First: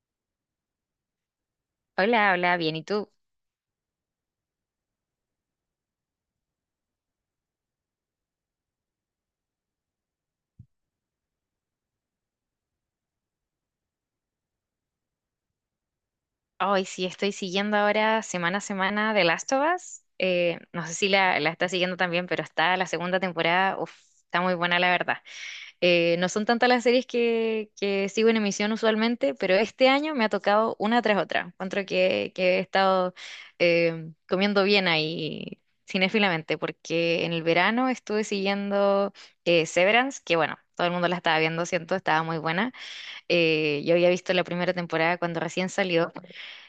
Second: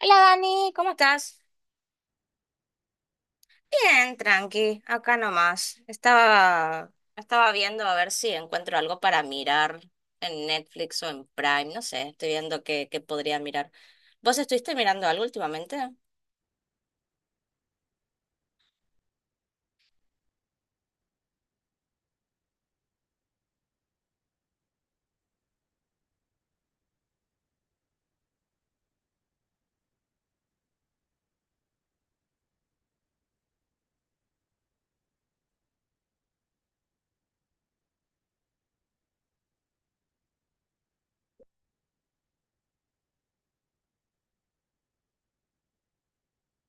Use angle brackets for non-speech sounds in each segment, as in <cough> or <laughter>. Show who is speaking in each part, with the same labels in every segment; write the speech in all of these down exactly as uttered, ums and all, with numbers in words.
Speaker 1: Hola Dani, ¿cómo estás?
Speaker 2: Hola, hola, bien, ¿y tú?
Speaker 1: Bien, tranqui, acá nomás. Estaba, estaba viendo a ver si encuentro algo para mirar en Netflix o en Prime, no sé, estoy viendo qué, qué podría mirar. ¿Vos estuviste mirando algo últimamente?
Speaker 2: Hoy sí estoy siguiendo ahora semana a semana The Last of Us. Eh, no sé si la, la estás siguiendo también, pero está la segunda temporada, uf, está muy buena la verdad. Eh, no son tantas las series que, que sigo en emisión usualmente, pero este año me ha tocado una tras otra. Encuentro que, que he estado eh, comiendo bien ahí cinéfilamente, porque en el verano estuve siguiendo eh, Severance, que bueno, todo el mundo la estaba viendo, siento, estaba muy buena. Eh, yo había visto la primera temporada cuando recién salió,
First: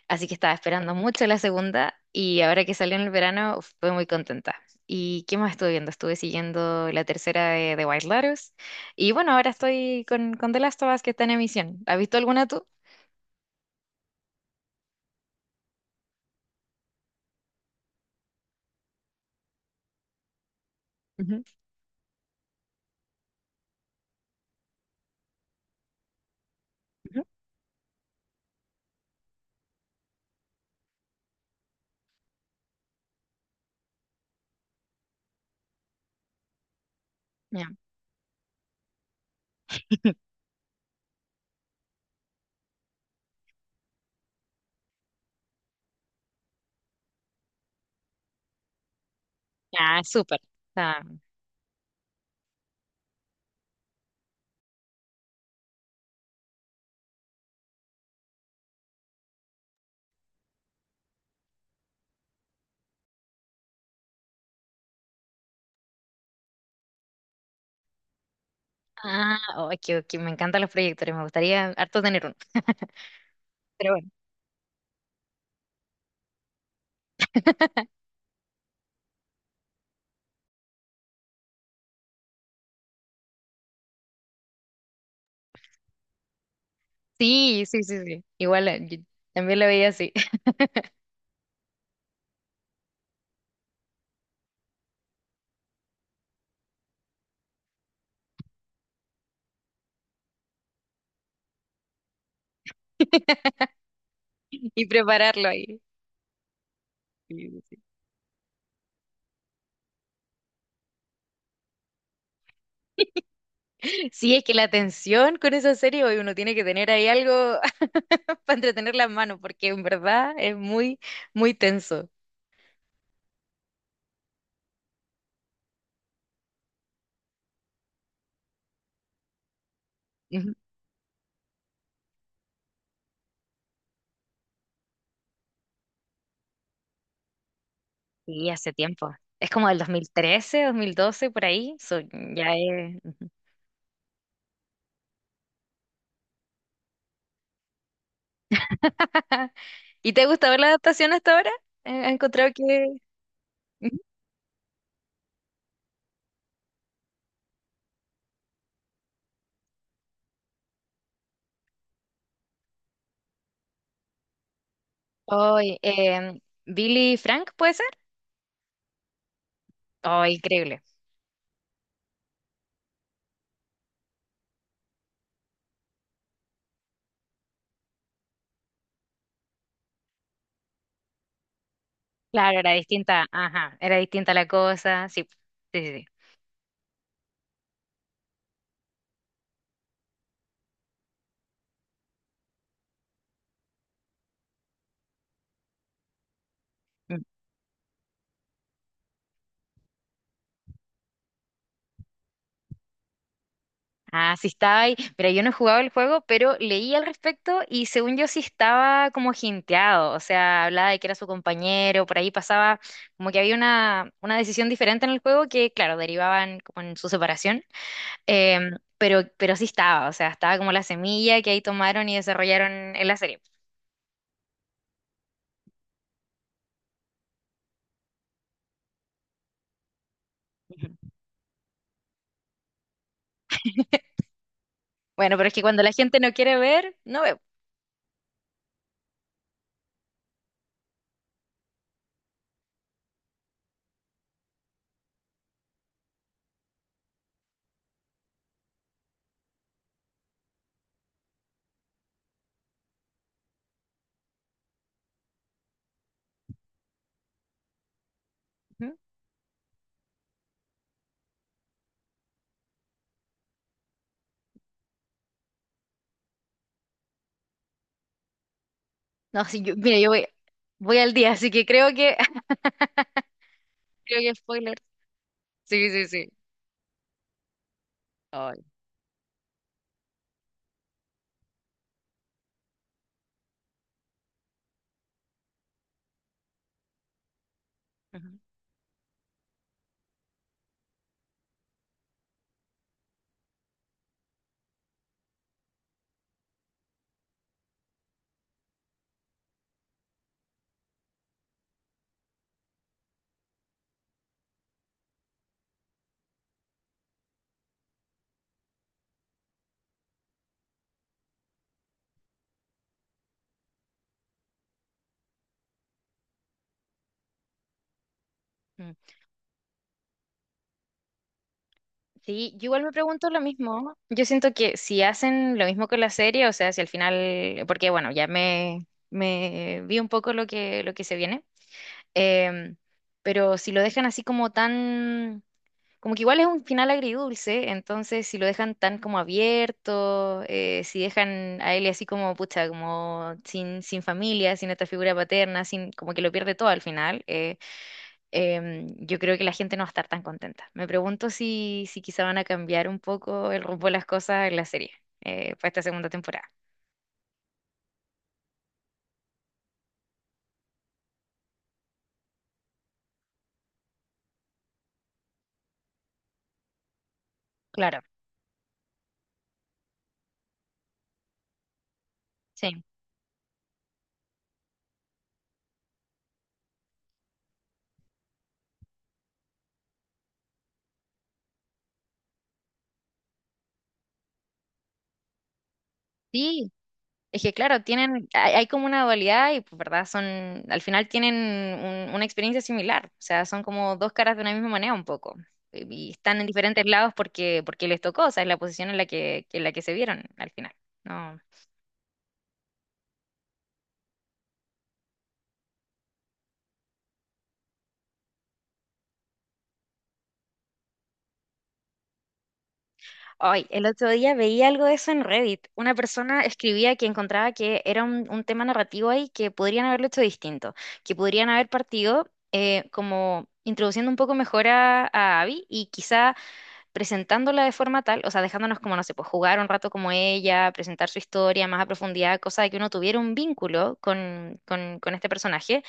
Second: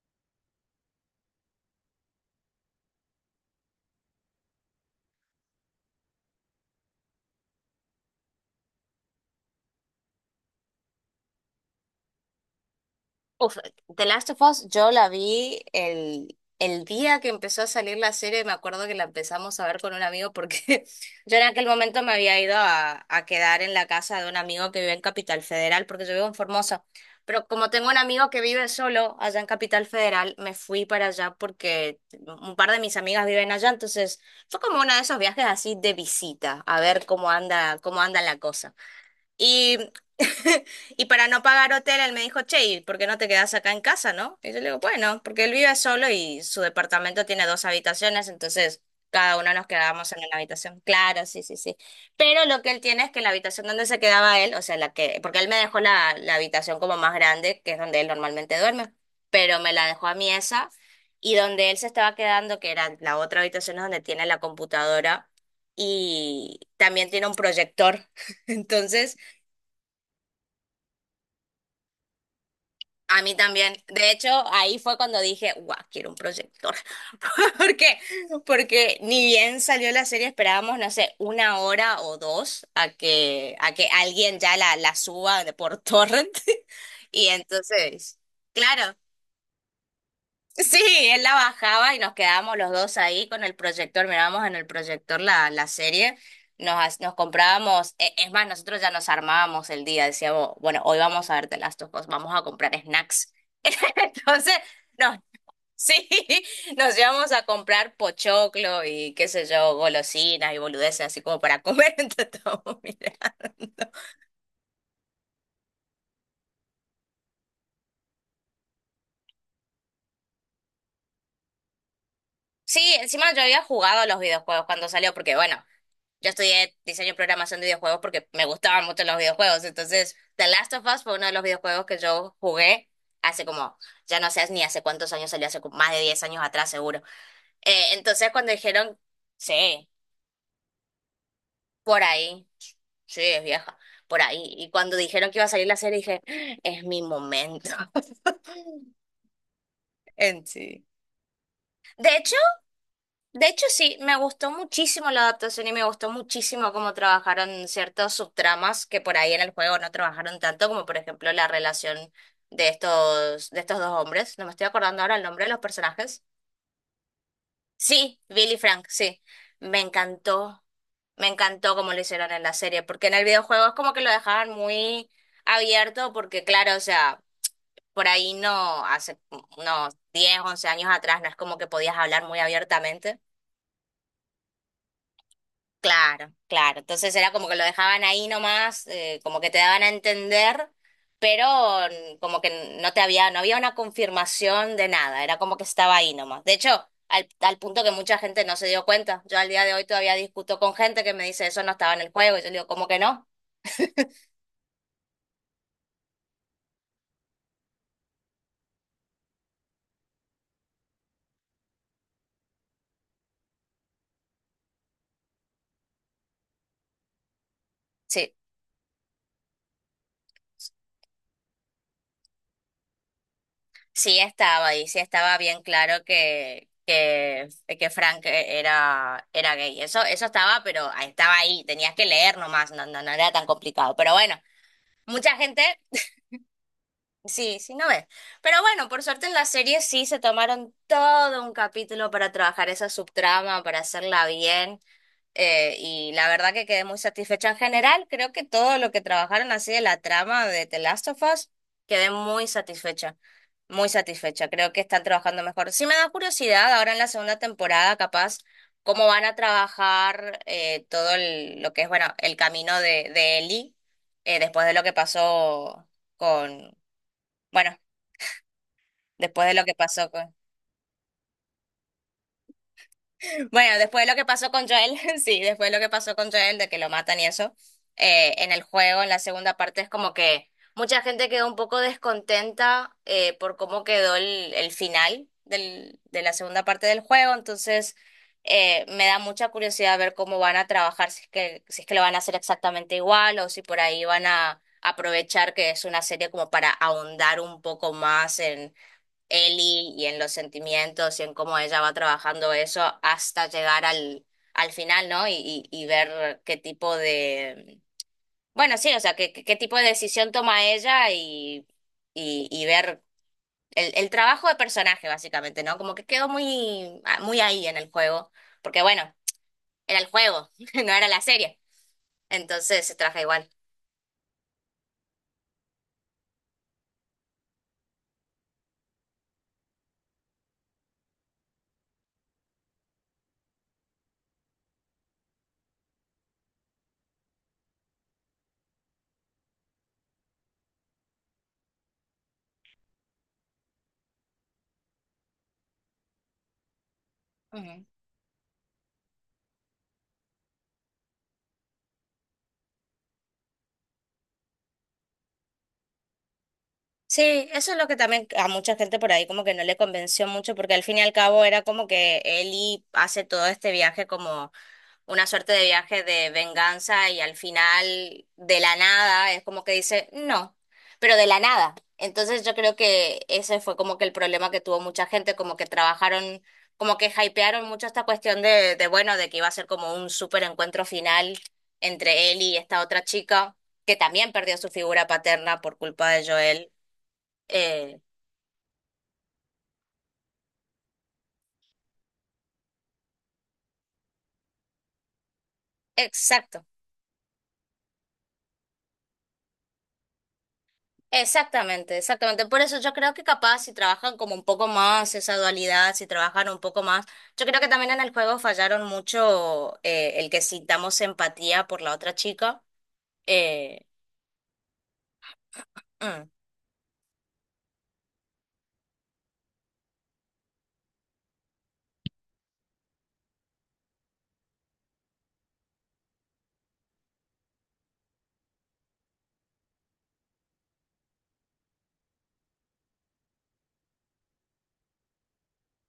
Speaker 2: así que estaba esperando mucho la segunda y ahora que salió en el verano fue muy contenta. ¿Y qué más estuve viendo? Estuve siguiendo la tercera de, de White Lotus y bueno, ahora estoy con, con The Last of Us que está en emisión. ¿Has visto alguna tú?
Speaker 1: Uf, The Last of Us, yo la vi el, el día que empezó a salir la serie, me acuerdo que la empezamos a ver con un amigo porque <laughs> yo en
Speaker 2: Ujú,
Speaker 1: aquel momento me había ido a, a quedar en la casa de un amigo que vive en Capital Federal, porque yo vivo en Formosa,
Speaker 2: ujú.
Speaker 1: pero como tengo un amigo que vive solo allá en Capital Federal, me fui para allá porque un par de mis amigas viven allá, entonces fue como uno de esos viajes así de visita, a ver cómo
Speaker 2: Ya.
Speaker 1: anda, cómo anda la cosa. Y,
Speaker 2: <laughs>
Speaker 1: <laughs> y para no pagar hotel, él me dijo, che, ¿y por qué no te quedas acá en casa, no? Y yo le digo, bueno, porque él vive solo y su departamento tiene dos habitaciones, entonces cada uno nos
Speaker 2: Ah,
Speaker 1: quedábamos en una
Speaker 2: súper.
Speaker 1: habitación.
Speaker 2: Ah,
Speaker 1: Claro, sí, sí, sí. Pero lo que él tiene es que la habitación donde se quedaba él, o sea, la que, porque él me dejó la, la habitación como más grande, que es donde él normalmente duerme, pero me la dejó a mí esa, y donde él se estaba quedando, que era la otra habitación es donde tiene la computadora. Y también tiene un proyector. <laughs> Entonces,
Speaker 2: ah, oh, que, que me encantan los proyectores, me gustaría harto tener uno. <laughs>
Speaker 1: a mí también.
Speaker 2: Pero bueno.
Speaker 1: De hecho, ahí fue cuando dije, guau, quiero un proyector. <laughs> ¿Por qué? Porque ni bien salió la serie, esperábamos, no sé, una hora o dos a que, a que alguien ya la, la suba de por torrent. <laughs> Y
Speaker 2: Sí, sí, sí,
Speaker 1: entonces,
Speaker 2: sí. Igual eh,
Speaker 1: claro.
Speaker 2: yo también lo veía así.
Speaker 1: Sí, él la bajaba y nos quedábamos los dos ahí con el proyector, mirábamos en el proyector la, la serie, nos, ha- nos comprábamos, e- es más, nosotros ya nos armábamos el día, decíamos, bueno, hoy vamos a ver The Last of Us, vamos a comprar snacks. <laughs>
Speaker 2: <laughs>
Speaker 1: Entonces,
Speaker 2: Y
Speaker 1: no,
Speaker 2: prepararlo ahí.
Speaker 1: sí, nos íbamos a
Speaker 2: Sí, sí, sí.
Speaker 1: comprar pochoclo y qué sé yo, golosinas y boludeces, así como para comer <laughs> entre todos, mira.
Speaker 2: Sí, es que la tensión con esa serie, hoy uno tiene que tener ahí algo <laughs> para entretener las manos, porque en verdad es muy, muy tenso.
Speaker 1: Sí, encima yo había jugado a los videojuegos cuando salió, porque bueno, yo estudié diseño y programación de videojuegos porque me gustaban mucho los videojuegos. Entonces, The
Speaker 2: Ujú.
Speaker 1: Last of Us fue uno de los videojuegos que yo jugué hace como, ya no sé ni hace cuántos años salió, hace como más de diez años atrás seguro. Eh, entonces,
Speaker 2: Sí,
Speaker 1: cuando
Speaker 2: hace
Speaker 1: dijeron,
Speaker 2: tiempo. Es como del
Speaker 1: sí,
Speaker 2: dos mil trece, dos mil doce, por ahí. So,
Speaker 1: por ahí,
Speaker 2: ya es…
Speaker 1: sí,
Speaker 2: ujú.
Speaker 1: es vieja, por ahí. Y cuando dijeron que iba a salir la serie, dije, "Ah, es mi momento". <laughs>
Speaker 2: <laughs> ¿Y te
Speaker 1: En
Speaker 2: gusta ver la
Speaker 1: sí.
Speaker 2: adaptación hasta ahora? Eh,
Speaker 1: De
Speaker 2: ¿Has
Speaker 1: hecho,
Speaker 2: encontrado que…
Speaker 1: De hecho, sí,
Speaker 2: Ujú.
Speaker 1: me gustó muchísimo la adaptación y me gustó muchísimo cómo trabajaron ciertos subtramas que por ahí en el juego no trabajaron tanto, como por ejemplo la relación de estos, de estos dos hombres. No me estoy acordando ahora el nombre de los
Speaker 2: Hoy,
Speaker 1: personajes.
Speaker 2: em, Billy Frank, ¿puede ser?
Speaker 1: Sí, Billy y Frank, sí. Me
Speaker 2: Oh,
Speaker 1: encantó,
Speaker 2: increíble.
Speaker 1: me encantó cómo lo hicieron en la serie, porque en el videojuego es como que lo dejaban muy abierto, porque claro, o sea, por ahí no, hace unos diez, once años atrás no es como que podías hablar muy
Speaker 2: Claro, era
Speaker 1: abiertamente.
Speaker 2: distinta, ajá, era distinta la cosa, sí, sí, sí.
Speaker 1: Claro, claro. Entonces era como que lo dejaban ahí nomás, eh, como que te daban a entender, pero mm, como que no te había, no había una confirmación de nada, era como que estaba ahí nomás. De hecho,
Speaker 2: Sí.
Speaker 1: al, al punto que mucha gente no se dio cuenta. Yo al día de hoy todavía discuto con gente que me dice eso no estaba en el juego, y yo le digo, ¿cómo que no?
Speaker 2: Ah, sí estaba ahí. Pero yo no he jugado el juego, pero leí al respecto y según yo sí estaba como jinteado. O sea, hablaba de que era su compañero, por ahí pasaba como que había una, una decisión diferente en el juego que, claro, derivaban como en su separación.
Speaker 1: Sí,
Speaker 2: Em, pero, pero sí estaba, o sea, estaba como la semilla que ahí tomaron y desarrollaron en la serie.
Speaker 1: sí estaba ahí, sí estaba bien claro que, que, que Frank e, era, era gay. Eso, eso estaba, pero
Speaker 2: Ujú.
Speaker 1: estaba ahí, tenías que leer nomás, no, no, no era tan complicado. Pero bueno. Mucha
Speaker 2: Bueno, pero es
Speaker 1: gente
Speaker 2: que cuando la gente no quiere ver, no veo.
Speaker 1: sí, sí, no ves. Pero bueno, por suerte en la serie sí se tomaron todo un capítulo para trabajar esa subtrama, para hacerla bien. Eh, y la verdad que quedé muy satisfecha en general. Creo que todo lo que trabajaron así de la trama de The Last of Us, quedé muy satisfecha. Muy satisfecha. Creo que están trabajando mejor. Sí me da curiosidad ahora en la segunda temporada, capaz,
Speaker 2: Ujú.
Speaker 1: cómo van a trabajar eh, todo el- lo que es, bueno, el camino de, de Ellie eh, después de lo que pasó con bueno,
Speaker 2: No,
Speaker 1: después de
Speaker 2: sí,
Speaker 1: lo que
Speaker 2: yo, mira,
Speaker 1: pasó
Speaker 2: yo voy,
Speaker 1: con...
Speaker 2: voy al día, así que creo que, <laughs>
Speaker 1: Bueno, después de lo
Speaker 2: creo
Speaker 1: que
Speaker 2: que
Speaker 1: pasó con
Speaker 2: spoiler.
Speaker 1: Joel, <laughs> sí, después de lo que
Speaker 2: Sí, sí,
Speaker 1: pasó
Speaker 2: sí.
Speaker 1: con Joel, de que lo matan y eso, eh, en el
Speaker 2: Ay.
Speaker 1: juego, en la segunda parte, es como que mucha gente quedó un poco descontenta eh, por cómo quedó el, el final del, de la segunda parte del juego, entonces
Speaker 2: Ujú.
Speaker 1: eh, me da mucha curiosidad ver cómo van a trabajar, si es que, si es que lo van a hacer exactamente igual o si por ahí van a aprovechar que es una serie como para ahondar un poco más Ellie y en los sentimientos y en cómo ella va trabajando eso hasta llegar al, al final, ¿no? Y, y, y ver qué tipo de, bueno, sí, o sea, qué, qué qué tipo de decisión toma ella y, y, y ver el, el trabajo de personaje, básicamente, ¿no? Como que quedó muy, ah, muy ahí en el juego, porque bueno, era el juego, <laughs> no era la serie,
Speaker 2: Sí, yo igual
Speaker 1: entonces
Speaker 2: me
Speaker 1: se trabaja
Speaker 2: pregunto lo
Speaker 1: igual.
Speaker 2: mismo. Yo siento que si hacen lo mismo con la serie, o sea, si al final, porque bueno, ya me, me vi un poco lo que, lo que se viene, em, pero si lo dejan así como tan, como que igual es un final agridulce, entonces si lo dejan tan como abierto, eh, si dejan a él así como, pucha, como sin, sin familia, sin esta figura paterna, sin, como que lo pierde todo al final. Eh, em, yo creo que la gente no va a estar tan contenta. Me pregunto si, si quizá van a cambiar un poco el rumbo de las cosas en la serie eh, para esta segunda temporada.
Speaker 1: Sí, eso es lo que también a mucha gente por ahí como que no le convenció mucho, porque al fin y al cabo era como que Ellie hace todo este viaje como una suerte de viaje de venganza y al
Speaker 2: Claro,
Speaker 1: final de la nada es como que dice no, pero de la nada. Entonces yo creo
Speaker 2: sí.
Speaker 1: que ese fue como que el problema que tuvo mucha gente, como que trabajaron, como que hypearon mucho esta cuestión de, de bueno, de que iba a ser como un súper encuentro final entre Ellie y esta otra chica, que también perdió su figura paterna por culpa de
Speaker 2: Sí,
Speaker 1: Joel.
Speaker 2: es que claro,
Speaker 1: Eh,
Speaker 2: tienen, hay, hay como una dualidad y pues, verdad, son, al final tienen un- una experiencia similar, o sea, son como dos caras de una misma moneda un poco. Y y están en
Speaker 1: exacto,
Speaker 2: diferentes lados porque, porque les tocó, o sea, es la posición en la que, en la que se vieron al final. No.
Speaker 1: exactamente, exactamente. Por eso yo creo que capaz si trabajan como un poco más esa dualidad, si trabajan un poco más, yo creo que también en el juego fallaron mucho eh, el que sintamos empatía por la otra chica.
Speaker 2: Ay,
Speaker 1: Eh,
Speaker 2: el otro día veía algo de eso en Reddit. Una
Speaker 1: mm.
Speaker 2: persona escribía que encontraba que era un, un tema narrativo ahí que podrían haberlo hecho distinto, que podrían haber partido eh, como introduciendo un poco mejor a, a Abby y quizá presentándola de forma tal, o sea, dejándonos como, no sé, pues jugar un rato como ella, presentar su historia más a profundidad, cosa de que uno tuviera un vínculo con, con, con este personaje,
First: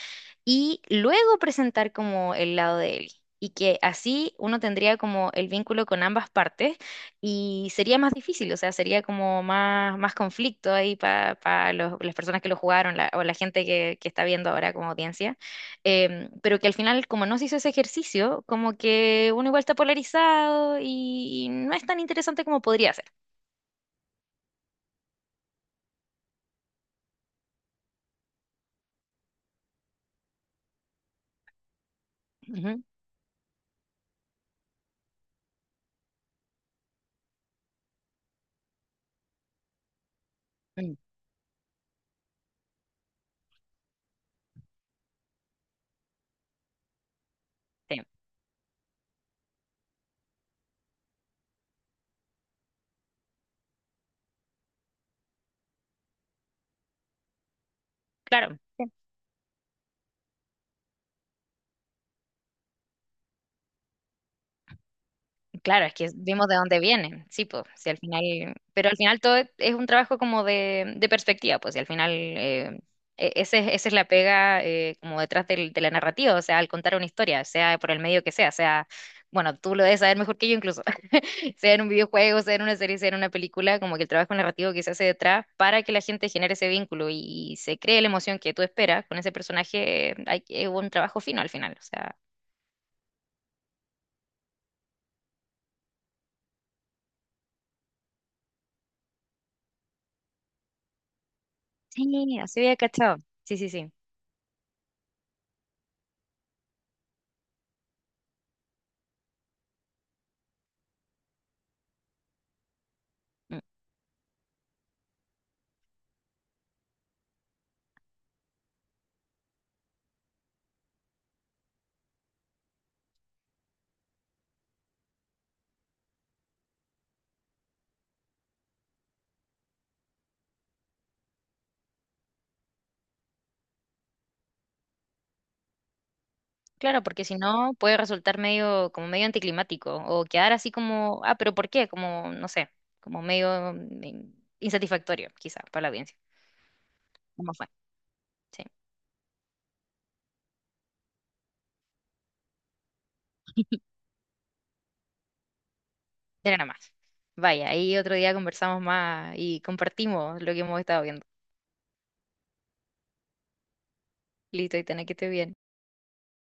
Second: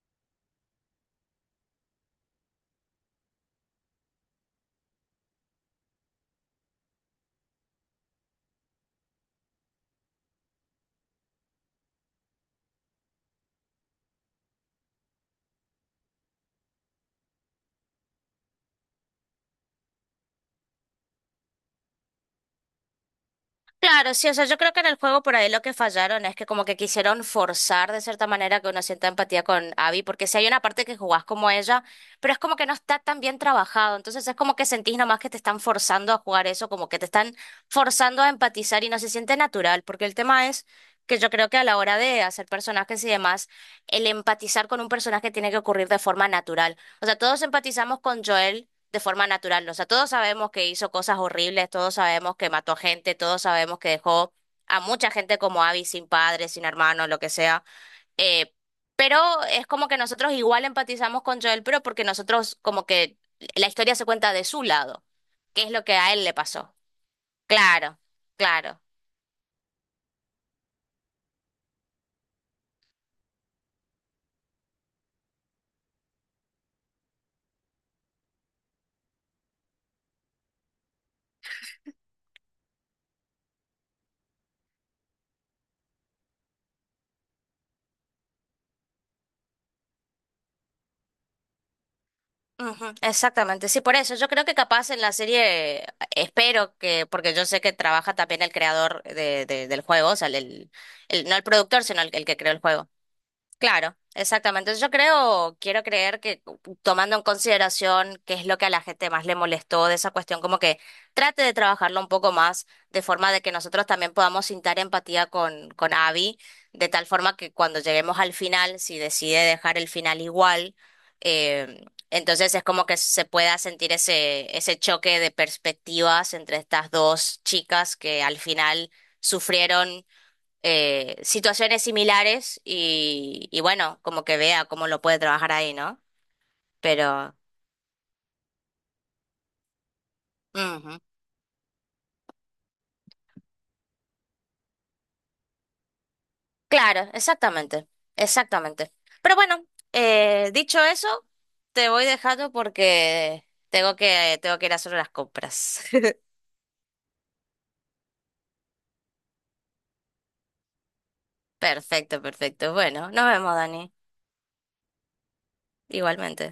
Speaker 2: y luego presentar como el lado de él. Y que así uno tendría como el vínculo con ambas partes y sería más difícil, o sea, sería como más, más conflicto ahí para las personas que lo jugaron la- o la gente que, que está viendo ahora como audiencia. Em, pero que al final, como no se hizo ese ejercicio, como que uno igual está polarizado y, y no es tan interesante como podría ser.
Speaker 1: Claro, sí, o sea, yo creo que en el juego por ahí lo que fallaron es que como que quisieron forzar de cierta manera que uno sienta empatía con Abby, porque si hay una parte que jugás como ella, pero es como que no
Speaker 2: Ujú.
Speaker 1: está tan bien trabajado, entonces es como que sentís nomás que te están forzando a jugar eso, como que te están forzando a empatizar y no se siente natural, porque el tema es
Speaker 2: Mm.
Speaker 1: que yo creo que a la hora de hacer personajes y demás, el empatizar con un personaje tiene que ocurrir de forma natural. O sea, todos empatizamos
Speaker 2: Sí,
Speaker 1: con Joel de forma natural. O sea, todos sabemos que hizo cosas horribles, todos sabemos que mató gente, todos sabemos que dejó a mucha gente como Abby sin padre, sin hermano, lo que sea. Eh,
Speaker 2: claro.
Speaker 1: pero es como que nosotros igual empatizamos con Joel, pero porque nosotros como que la historia se cuenta de su lado, qué es lo
Speaker 2: Claro, es
Speaker 1: que
Speaker 2: que
Speaker 1: a él le
Speaker 2: vimos de
Speaker 1: pasó.
Speaker 2: dónde vienen, sí, pues, si al
Speaker 1: Claro,
Speaker 2: final,
Speaker 1: claro.
Speaker 2: pero al final todo es es un trabajo como de, de perspectiva, pues, y al final eh, e- ese, es- esa es la pega eh, como detrás del- de la narrativa, o sea, al contar una historia, sea por el medio que sea, sea, bueno, tú lo debes saber mejor que yo incluso, <laughs> sea en un videojuego, sea en una serie, sea en una película, como que el trabajo narrativo que se hace detrás para que la gente genere ese vínculo y, se cree la emoción que tú esperas con ese personaje, eh, hay, es un trabajo fino al final, o sea,
Speaker 1: Ujú, exactamente, sí, por eso yo creo que capaz en la serie eh, espero que, porque yo sé que trabaja también el creador de, de- del juego, o sea, el, el- el- no el productor, sino el, el que
Speaker 2: sí,
Speaker 1: creó el
Speaker 2: así había
Speaker 1: juego.
Speaker 2: cachado, sí, sí, sí.
Speaker 1: Claro, exactamente. Yo creo, quiero creer que tomando en consideración qué es lo que a la gente más le molestó de esa cuestión, como que trate de trabajarlo un poco más, de forma de que nosotros también podamos sintar empatía con, con Abby, de tal forma que cuando lleguemos al final, si decide dejar el final igual, eh, entonces es como que se pueda sentir ese, ese choque de perspectivas entre estas dos chicas que al final sufrieron eh, situaciones similares y, y bueno, como que vea cómo lo puede trabajar ahí, ¿no?
Speaker 2: Claro, porque
Speaker 1: Pero,
Speaker 2: si no puede resultar medio, como medio anticlimático, o quedar así
Speaker 1: ujú.
Speaker 2: como, ah, pero ¿por qué? Como, no sé, como medio mm, insatisfactorio, quizá, para la audiencia.
Speaker 1: Claro,
Speaker 2: ¿Cómo fue?
Speaker 1: exactamente,
Speaker 2: Sí,
Speaker 1: exactamente. Pero bueno, eh, dicho eso, te voy dejando porque tengo que, tengo que ir a hacer las compras.
Speaker 2: era nada más. Vaya, ahí otro día conversamos más y compartimos lo que hemos estado viendo.
Speaker 1: <laughs> Perfecto, perfecto. Bueno, nos vemos, Dani,
Speaker 2: Listo, y tenés que estar bien.
Speaker 1: igualmente.